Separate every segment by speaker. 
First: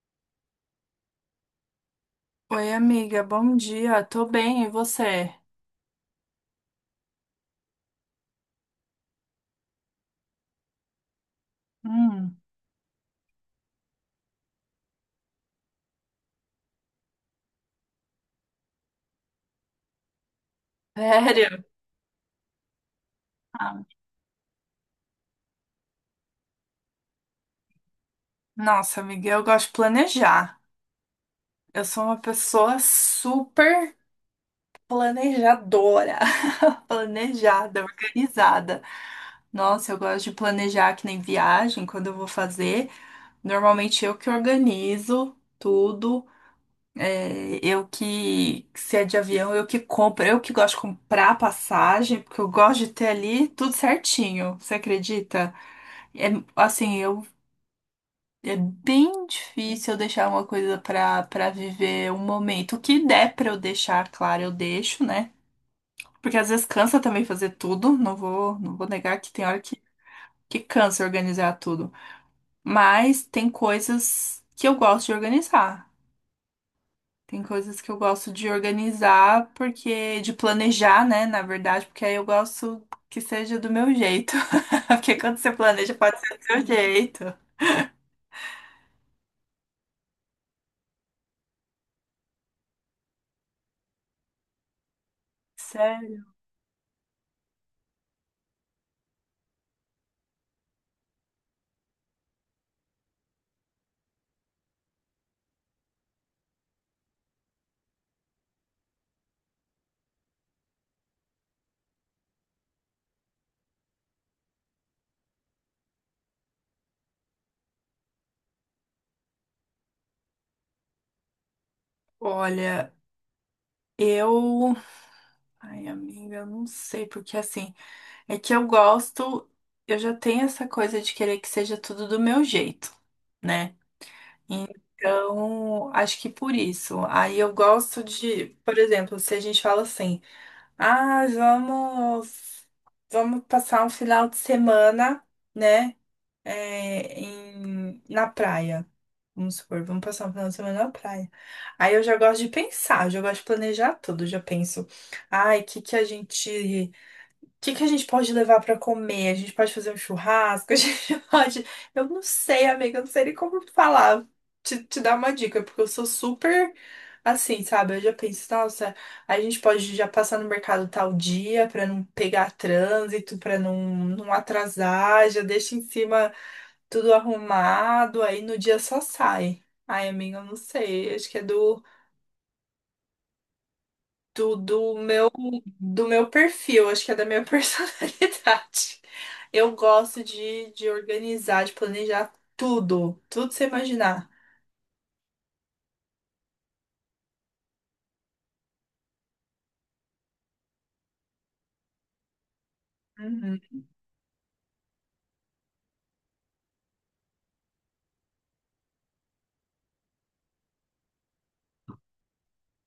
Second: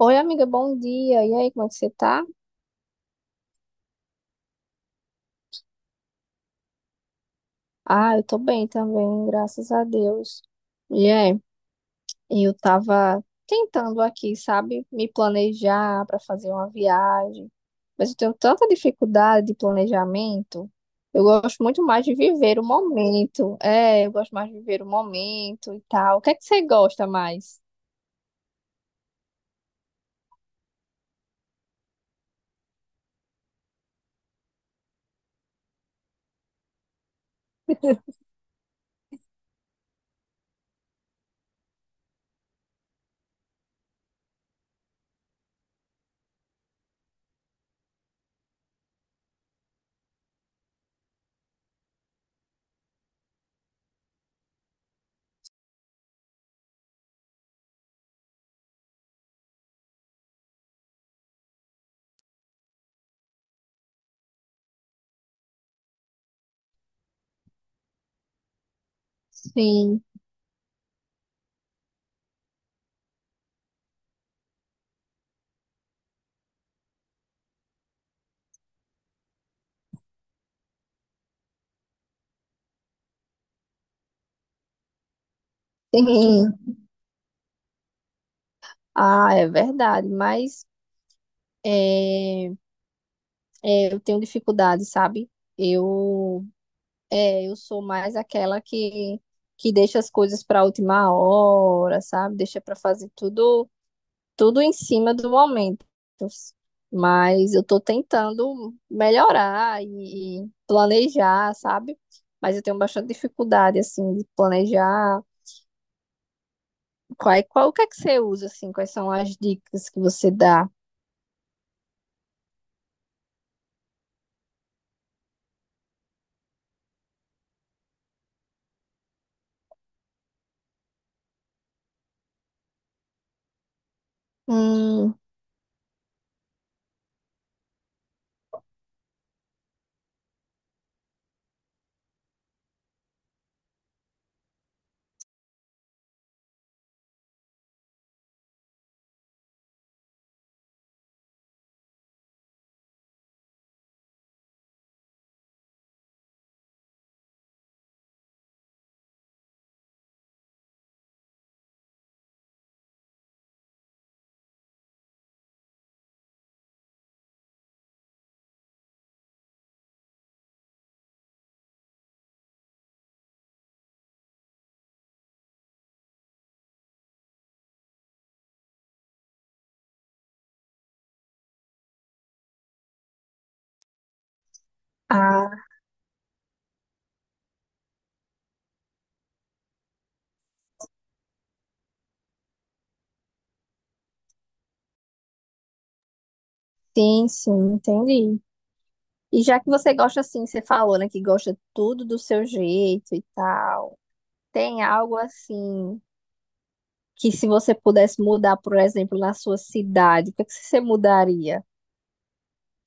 Speaker 1: Oi, amiga, bom dia. E aí, como é que você tá?
Speaker 2: Oi, amiga, bom dia. Tô bem, e você?
Speaker 1: Ah, eu tô bem também, graças a Deus. E é,
Speaker 2: Hum.
Speaker 1: eu tava tentando aqui, sabe, me planejar para fazer uma viagem, mas eu tenho tanta dificuldade de planejamento. Eu gosto
Speaker 2: Sério?
Speaker 1: muito mais de viver o momento.
Speaker 2: Ah,
Speaker 1: É, eu gosto mais de viver o momento e tal. O que é que você gosta mais?
Speaker 2: Nossa, amiga, eu gosto de planejar. Eu sou uma pessoa super planejadora, planejada, organizada. Nossa, eu gosto de planejar que nem viagem, quando eu vou fazer. Normalmente eu que organizo tudo. É, eu que, se é de avião, eu que compro. Eu que gosto de comprar passagem, porque eu gosto de ter ali tudo certinho. Você acredita? É, assim, eu É bem difícil eu deixar uma coisa pra para viver um momento. O que der pra eu deixar, claro, eu deixo, né? Porque às vezes cansa também fazer tudo, não vou negar que tem hora
Speaker 1: Sim,
Speaker 2: que cansa organizar tudo. Mas tem coisas que eu gosto de organizar. Tem coisas que eu gosto de organizar porque de planejar, né, na verdade, porque aí eu gosto que seja do meu jeito. Porque quando você planeja, pode ser do
Speaker 1: sim.
Speaker 2: seu jeito.
Speaker 1: Ah, é verdade, mas é, eu tenho dificuldade, sabe?
Speaker 2: Sério.
Speaker 1: Eu eu sou mais aquela que deixa as coisas para a última hora, sabe? Deixa para fazer tudo, tudo em cima do momento. Mas eu estou tentando melhorar e planejar, sabe? Mas eu tenho bastante dificuldade, assim, de planejar. Qual, o que é que você usa, assim? Quais são as dicas que você dá?
Speaker 2: Olha, eu ai, amiga, eu não sei, porque assim, é que eu gosto, eu já tenho essa coisa de querer que seja tudo do meu jeito, né?
Speaker 1: Hum,
Speaker 2: Então, acho que por isso. Aí eu gosto de, por exemplo, se a gente fala assim, ah, vamos passar um final de semana, né? Na praia. Vamos supor, vamos passar um final de semana na praia. Aí eu já gosto de pensar, eu já gosto de planejar tudo, eu já penso. Ai, o que que a gente pode levar pra comer? A gente pode fazer um churrasco? A gente pode. Eu não sei, amiga, eu não sei nem como falar. Te dar uma dica, porque eu sou super assim, sabe? Eu já penso, nossa, a gente pode já passar no mercado tal dia pra não pegar trânsito, pra não, não atrasar, já deixa em cima tudo arrumado, aí no dia só sai. Ai, amiga, eu não sei. Acho que é do, do meu
Speaker 1: ah,
Speaker 2: do meu perfil, acho que é da minha personalidade. Eu gosto de organizar, de planejar tudo, tudo que você imaginar.
Speaker 1: sim, sim, entendi. E já que você gosta, assim, você falou, né, que gosta tudo do seu jeito e
Speaker 2: Uhum.
Speaker 1: tal. Tem algo assim que se você pudesse mudar, por exemplo, na sua cidade, o que é que você mudaria?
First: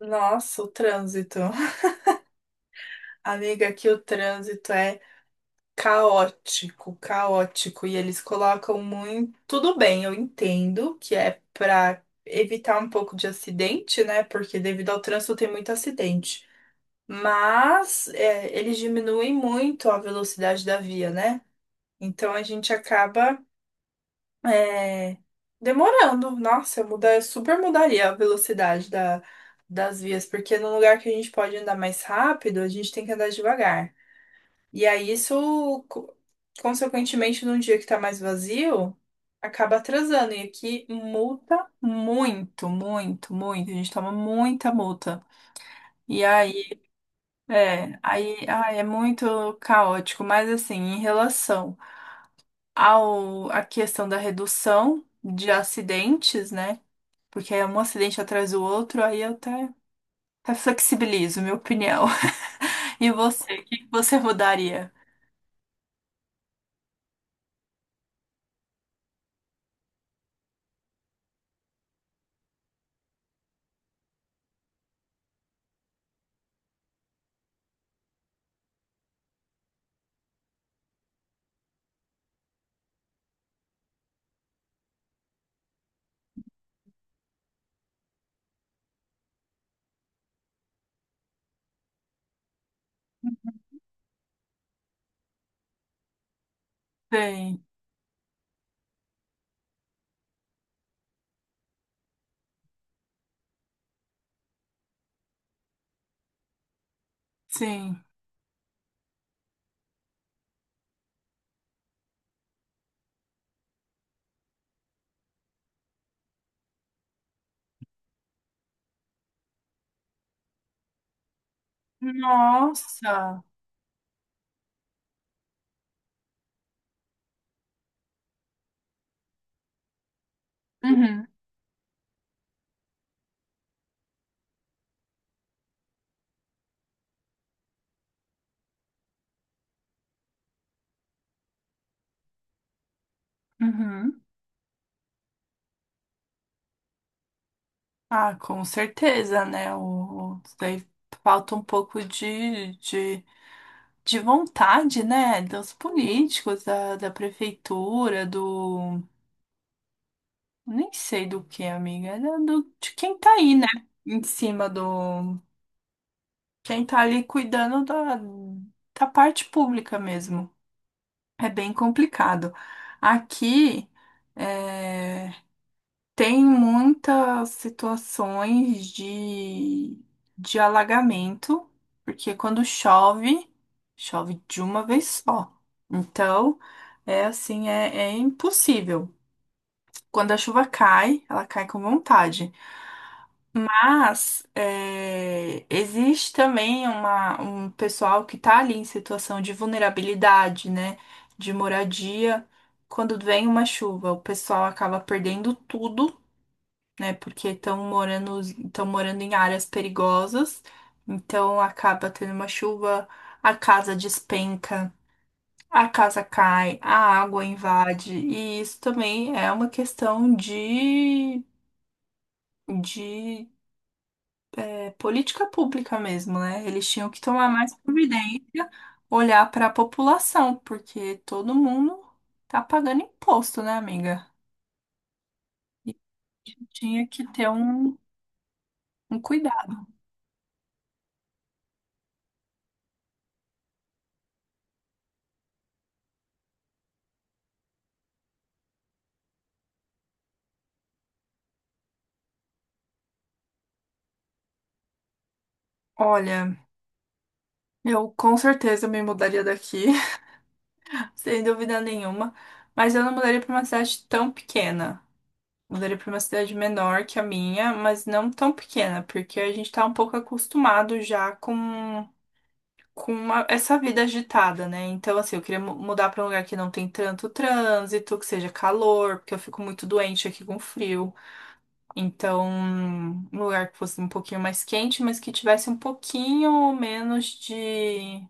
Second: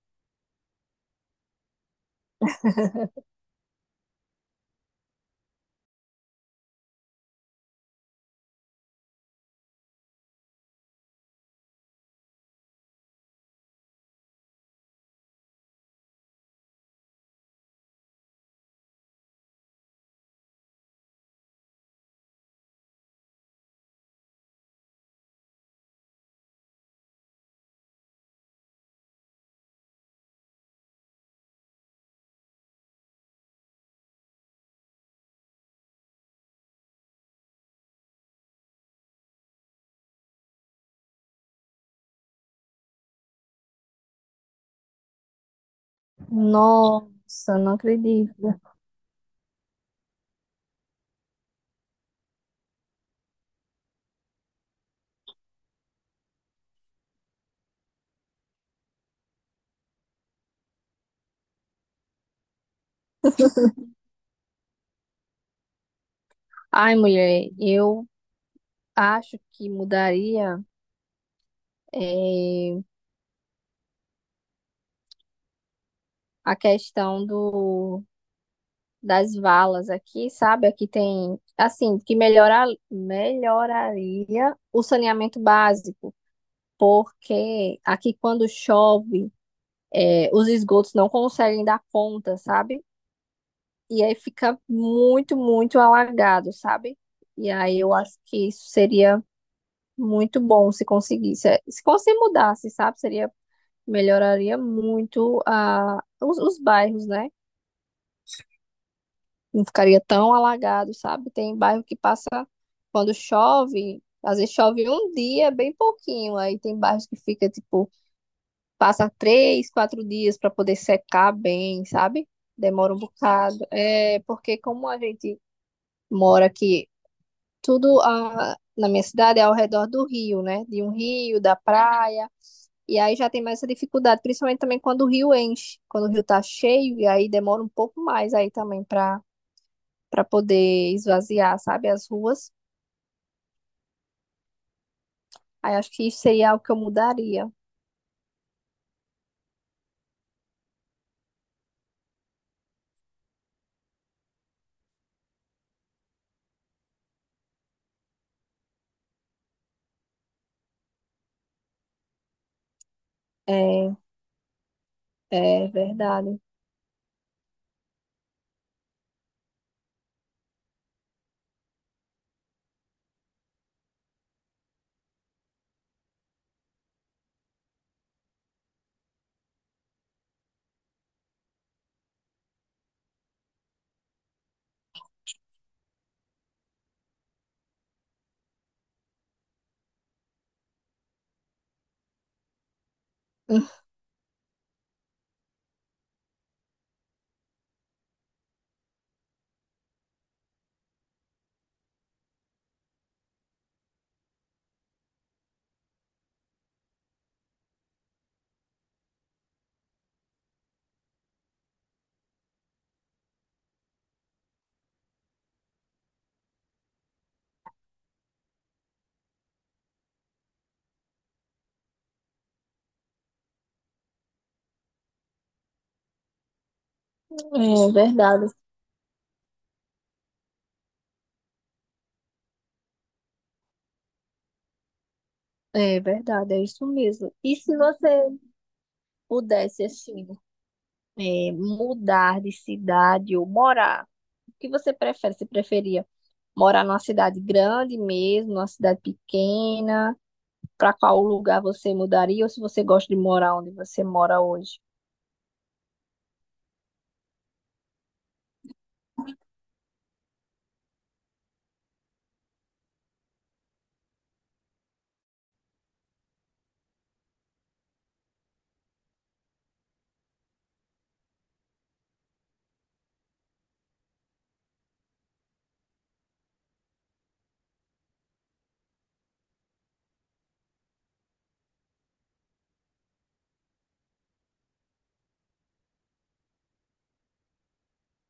Speaker 2: Nossa, o trânsito. Amiga, aqui o trânsito é caótico, caótico. E eles colocam muito. Tudo bem, eu entendo que é para evitar um pouco de acidente, né? Porque devido ao trânsito tem muito acidente. Mas é, eles diminuem muito a velocidade da via, né? Então a gente acaba é, demorando. Nossa, eu super mudaria a velocidade da, das vias, porque no lugar que a gente pode andar mais rápido, a gente tem que andar devagar. E aí isso, consequentemente, num dia que tá mais vazio, acaba atrasando. E aqui multa muito, muito, muito. A gente toma muita multa. E aí,
Speaker 1: Nossa, não acredito.
Speaker 2: é muito caótico, mas assim, em relação ao, a questão da redução de acidentes, né? Porque é um acidente atrás do outro, até flexibilizo, minha opinião. E você, o que que você mudaria?
Speaker 1: Ai, mulher, eu acho que mudaria eh, a questão do das valas aqui, sabe? Aqui tem, assim, que melhorar, melhoraria o saneamento básico, porque aqui quando chove, os esgotos não conseguem dar conta, sabe? E aí fica muito, muito alagado, sabe? E
Speaker 2: Sim,
Speaker 1: aí eu acho que isso seria muito bom se conseguisse. É, se conseguir mudasse, sabe? Seria, melhoraria muito os bairros, né?
Speaker 2: sim.
Speaker 1: Não ficaria tão alagado, sabe? Tem bairro que passa quando chove, às vezes chove um dia, bem pouquinho. Aí tem bairros que fica, tipo, passa três, quatro dias para poder secar bem, sabe? Demora um
Speaker 2: Nossa!
Speaker 1: bocado. É porque como a gente mora aqui tudo a, na minha cidade é ao redor do rio, né? De um
Speaker 2: Uhum,
Speaker 1: rio, da praia. E aí já tem mais essa dificuldade, principalmente também quando o rio enche, quando o rio tá cheio, e aí demora um pouco mais aí também para poder esvaziar, sabe, as ruas.
Speaker 2: uhum.
Speaker 1: Aí acho que isso seria algo que eu mudaria.
Speaker 2: Ah, com certeza, né? Daí falta um pouco de vontade, né? Dos políticos, da, da prefeitura, do. Nem sei do que, amiga. Era do, de quem tá aí, né?
Speaker 1: É,
Speaker 2: Em cima do.
Speaker 1: é verdade.
Speaker 2: Quem tá ali cuidando da, da parte pública mesmo. É bem complicado. Aqui é, tem muitas situações de alagamento, porque quando chove, chove de uma vez só. Então, é, é impossível. Quando a chuva cai, ela cai com vontade. Mas é, existe também uma, um pessoal que está ali em situação de vulnerabilidade, né? De moradia. Quando vem uma chuva, o pessoal acaba perdendo tudo, né? Porque estão morando em áreas perigosas. Então acaba tendo uma chuva, a casa despenca, a casa cai, a água invade. E isso também é uma questão de política pública mesmo, né? Eles tinham que tomar mais
Speaker 1: É verdade.
Speaker 2: providência, olhar para a população, porque todo mundo tá pagando imposto, né, amiga?
Speaker 1: É verdade, é isso
Speaker 2: Tinha que
Speaker 1: mesmo.
Speaker 2: ter
Speaker 1: E se
Speaker 2: um,
Speaker 1: você
Speaker 2: um
Speaker 1: pudesse,
Speaker 2: cuidado.
Speaker 1: assim, mudar de cidade ou morar, o que você prefere? Você preferia morar numa cidade grande mesmo, numa cidade pequena? Para qual lugar você mudaria ou se você gosta de morar onde você mora hoje?
Speaker 2: Olha, eu com certeza me mudaria daqui, sem dúvida nenhuma, mas eu não mudaria para uma cidade tão pequena. Mudaria para uma cidade menor que a minha, mas não tão pequena, porque a gente tá um pouco acostumado já com essa vida agitada, né? Então, assim, eu queria mudar pra um lugar que não tem tanto trânsito, que seja calor, porque eu fico muito doente aqui com frio. Então, um lugar que fosse um pouquinho mais quente, mas que tivesse um pouquinho menos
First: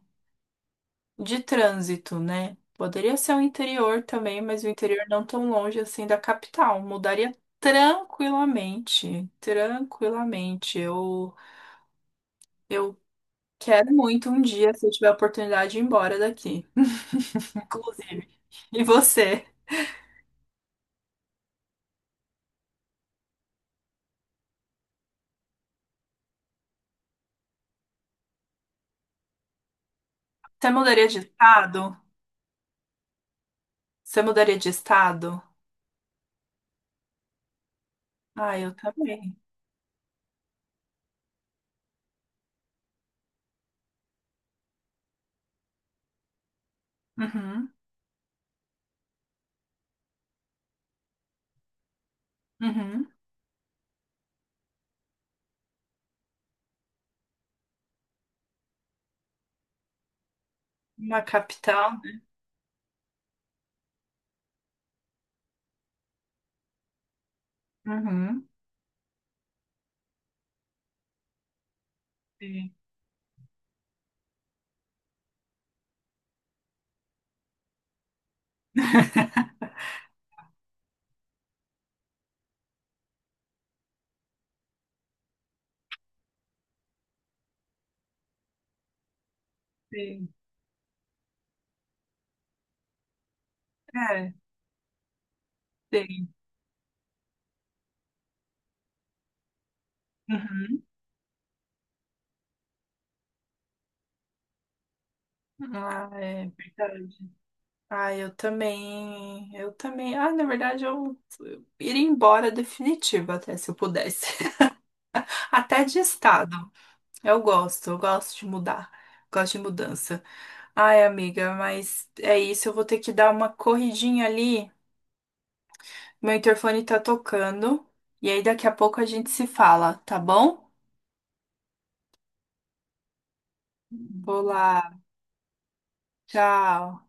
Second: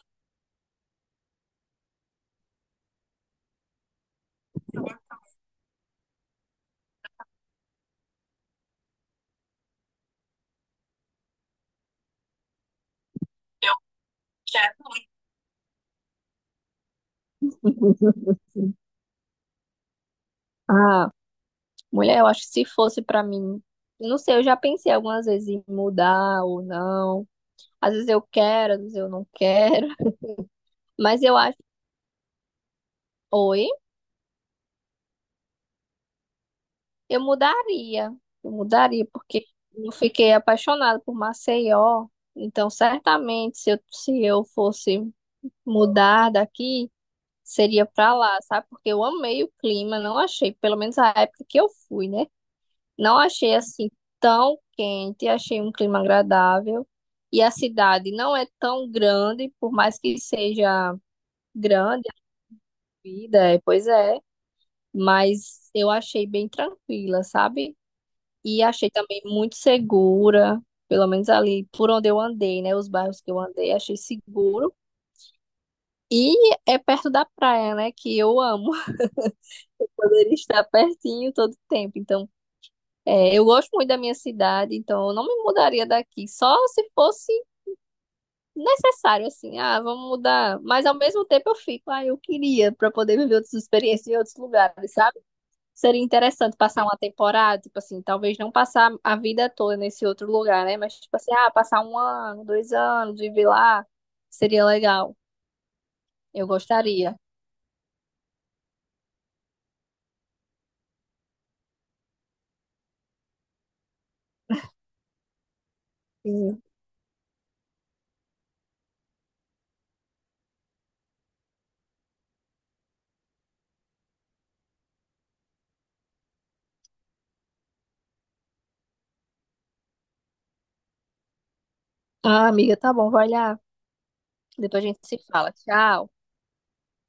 Speaker 2: de trânsito, né? Poderia ser o interior também, mas o interior não tão longe assim da capital. Mudaria tranquilamente, tranquilamente. Eu quero muito um dia, se eu tiver a oportunidade, ir embora daqui. Inclusive. E você?
Speaker 1: Ah, mulher, eu acho que se fosse para mim, não sei, eu já pensei algumas vezes em mudar ou não. Às vezes eu quero, às vezes eu não quero,
Speaker 2: Você mudaria de
Speaker 1: mas eu acho,
Speaker 2: estado?
Speaker 1: oi,
Speaker 2: Você mudaria de estado?
Speaker 1: eu mudaria. Eu
Speaker 2: Ah, eu
Speaker 1: mudaria
Speaker 2: também.
Speaker 1: porque eu fiquei apaixonada por Maceió, então certamente se eu fosse mudar daqui
Speaker 2: Uhum,
Speaker 1: seria pra lá, sabe? Porque eu amei o clima, não achei, pelo menos a época que eu fui, né?
Speaker 2: uhum.
Speaker 1: Não achei assim tão quente, achei um clima agradável. E a cidade não é tão grande, por mais que seja
Speaker 2: Uma capital?
Speaker 1: grande a vida, é, pois é, mas eu achei bem tranquila, sabe?
Speaker 2: Uhum.
Speaker 1: E achei também muito segura, pelo menos ali por onde eu andei,
Speaker 2: Sim,
Speaker 1: né? Os bairros que eu andei, achei seguro. E é perto da praia, né? Que eu amo. Eu poderia estar pertinho todo tempo. Então, eu gosto muito da minha cidade, então eu não me mudaria daqui. Só se fosse necessário, assim, ah, vamos
Speaker 2: sim.
Speaker 1: mudar. Mas ao mesmo tempo eu fico, ah, eu queria para poder viver outras experiências em
Speaker 2: É,
Speaker 1: outros lugares, sabe? Seria
Speaker 2: sim.
Speaker 1: interessante passar uma temporada, tipo assim, talvez não passar a vida toda nesse outro lugar, né?
Speaker 2: Uhum.
Speaker 1: Mas, tipo assim, ah, passar um ano, dois anos, viver lá, seria legal.
Speaker 2: Ah,
Speaker 1: Eu
Speaker 2: é
Speaker 1: gostaria.
Speaker 2: verdade. Ah, eu também. Eu também. Ah, na verdade, eu iria embora definitivo até se eu pudesse. Até de estado.
Speaker 1: Sim.
Speaker 2: Eu gosto de mudar. Gosto de mudança. Ai, amiga, mas é isso. Eu vou ter que dar uma corridinha ali. Meu interfone tá tocando. E aí daqui a pouco a gente se fala, tá bom?
Speaker 1: Ah, amiga, tá bom, vai lá.
Speaker 2: Vou
Speaker 1: Depois a
Speaker 2: lá.
Speaker 1: gente se fala. Tchau.
Speaker 2: Tchau.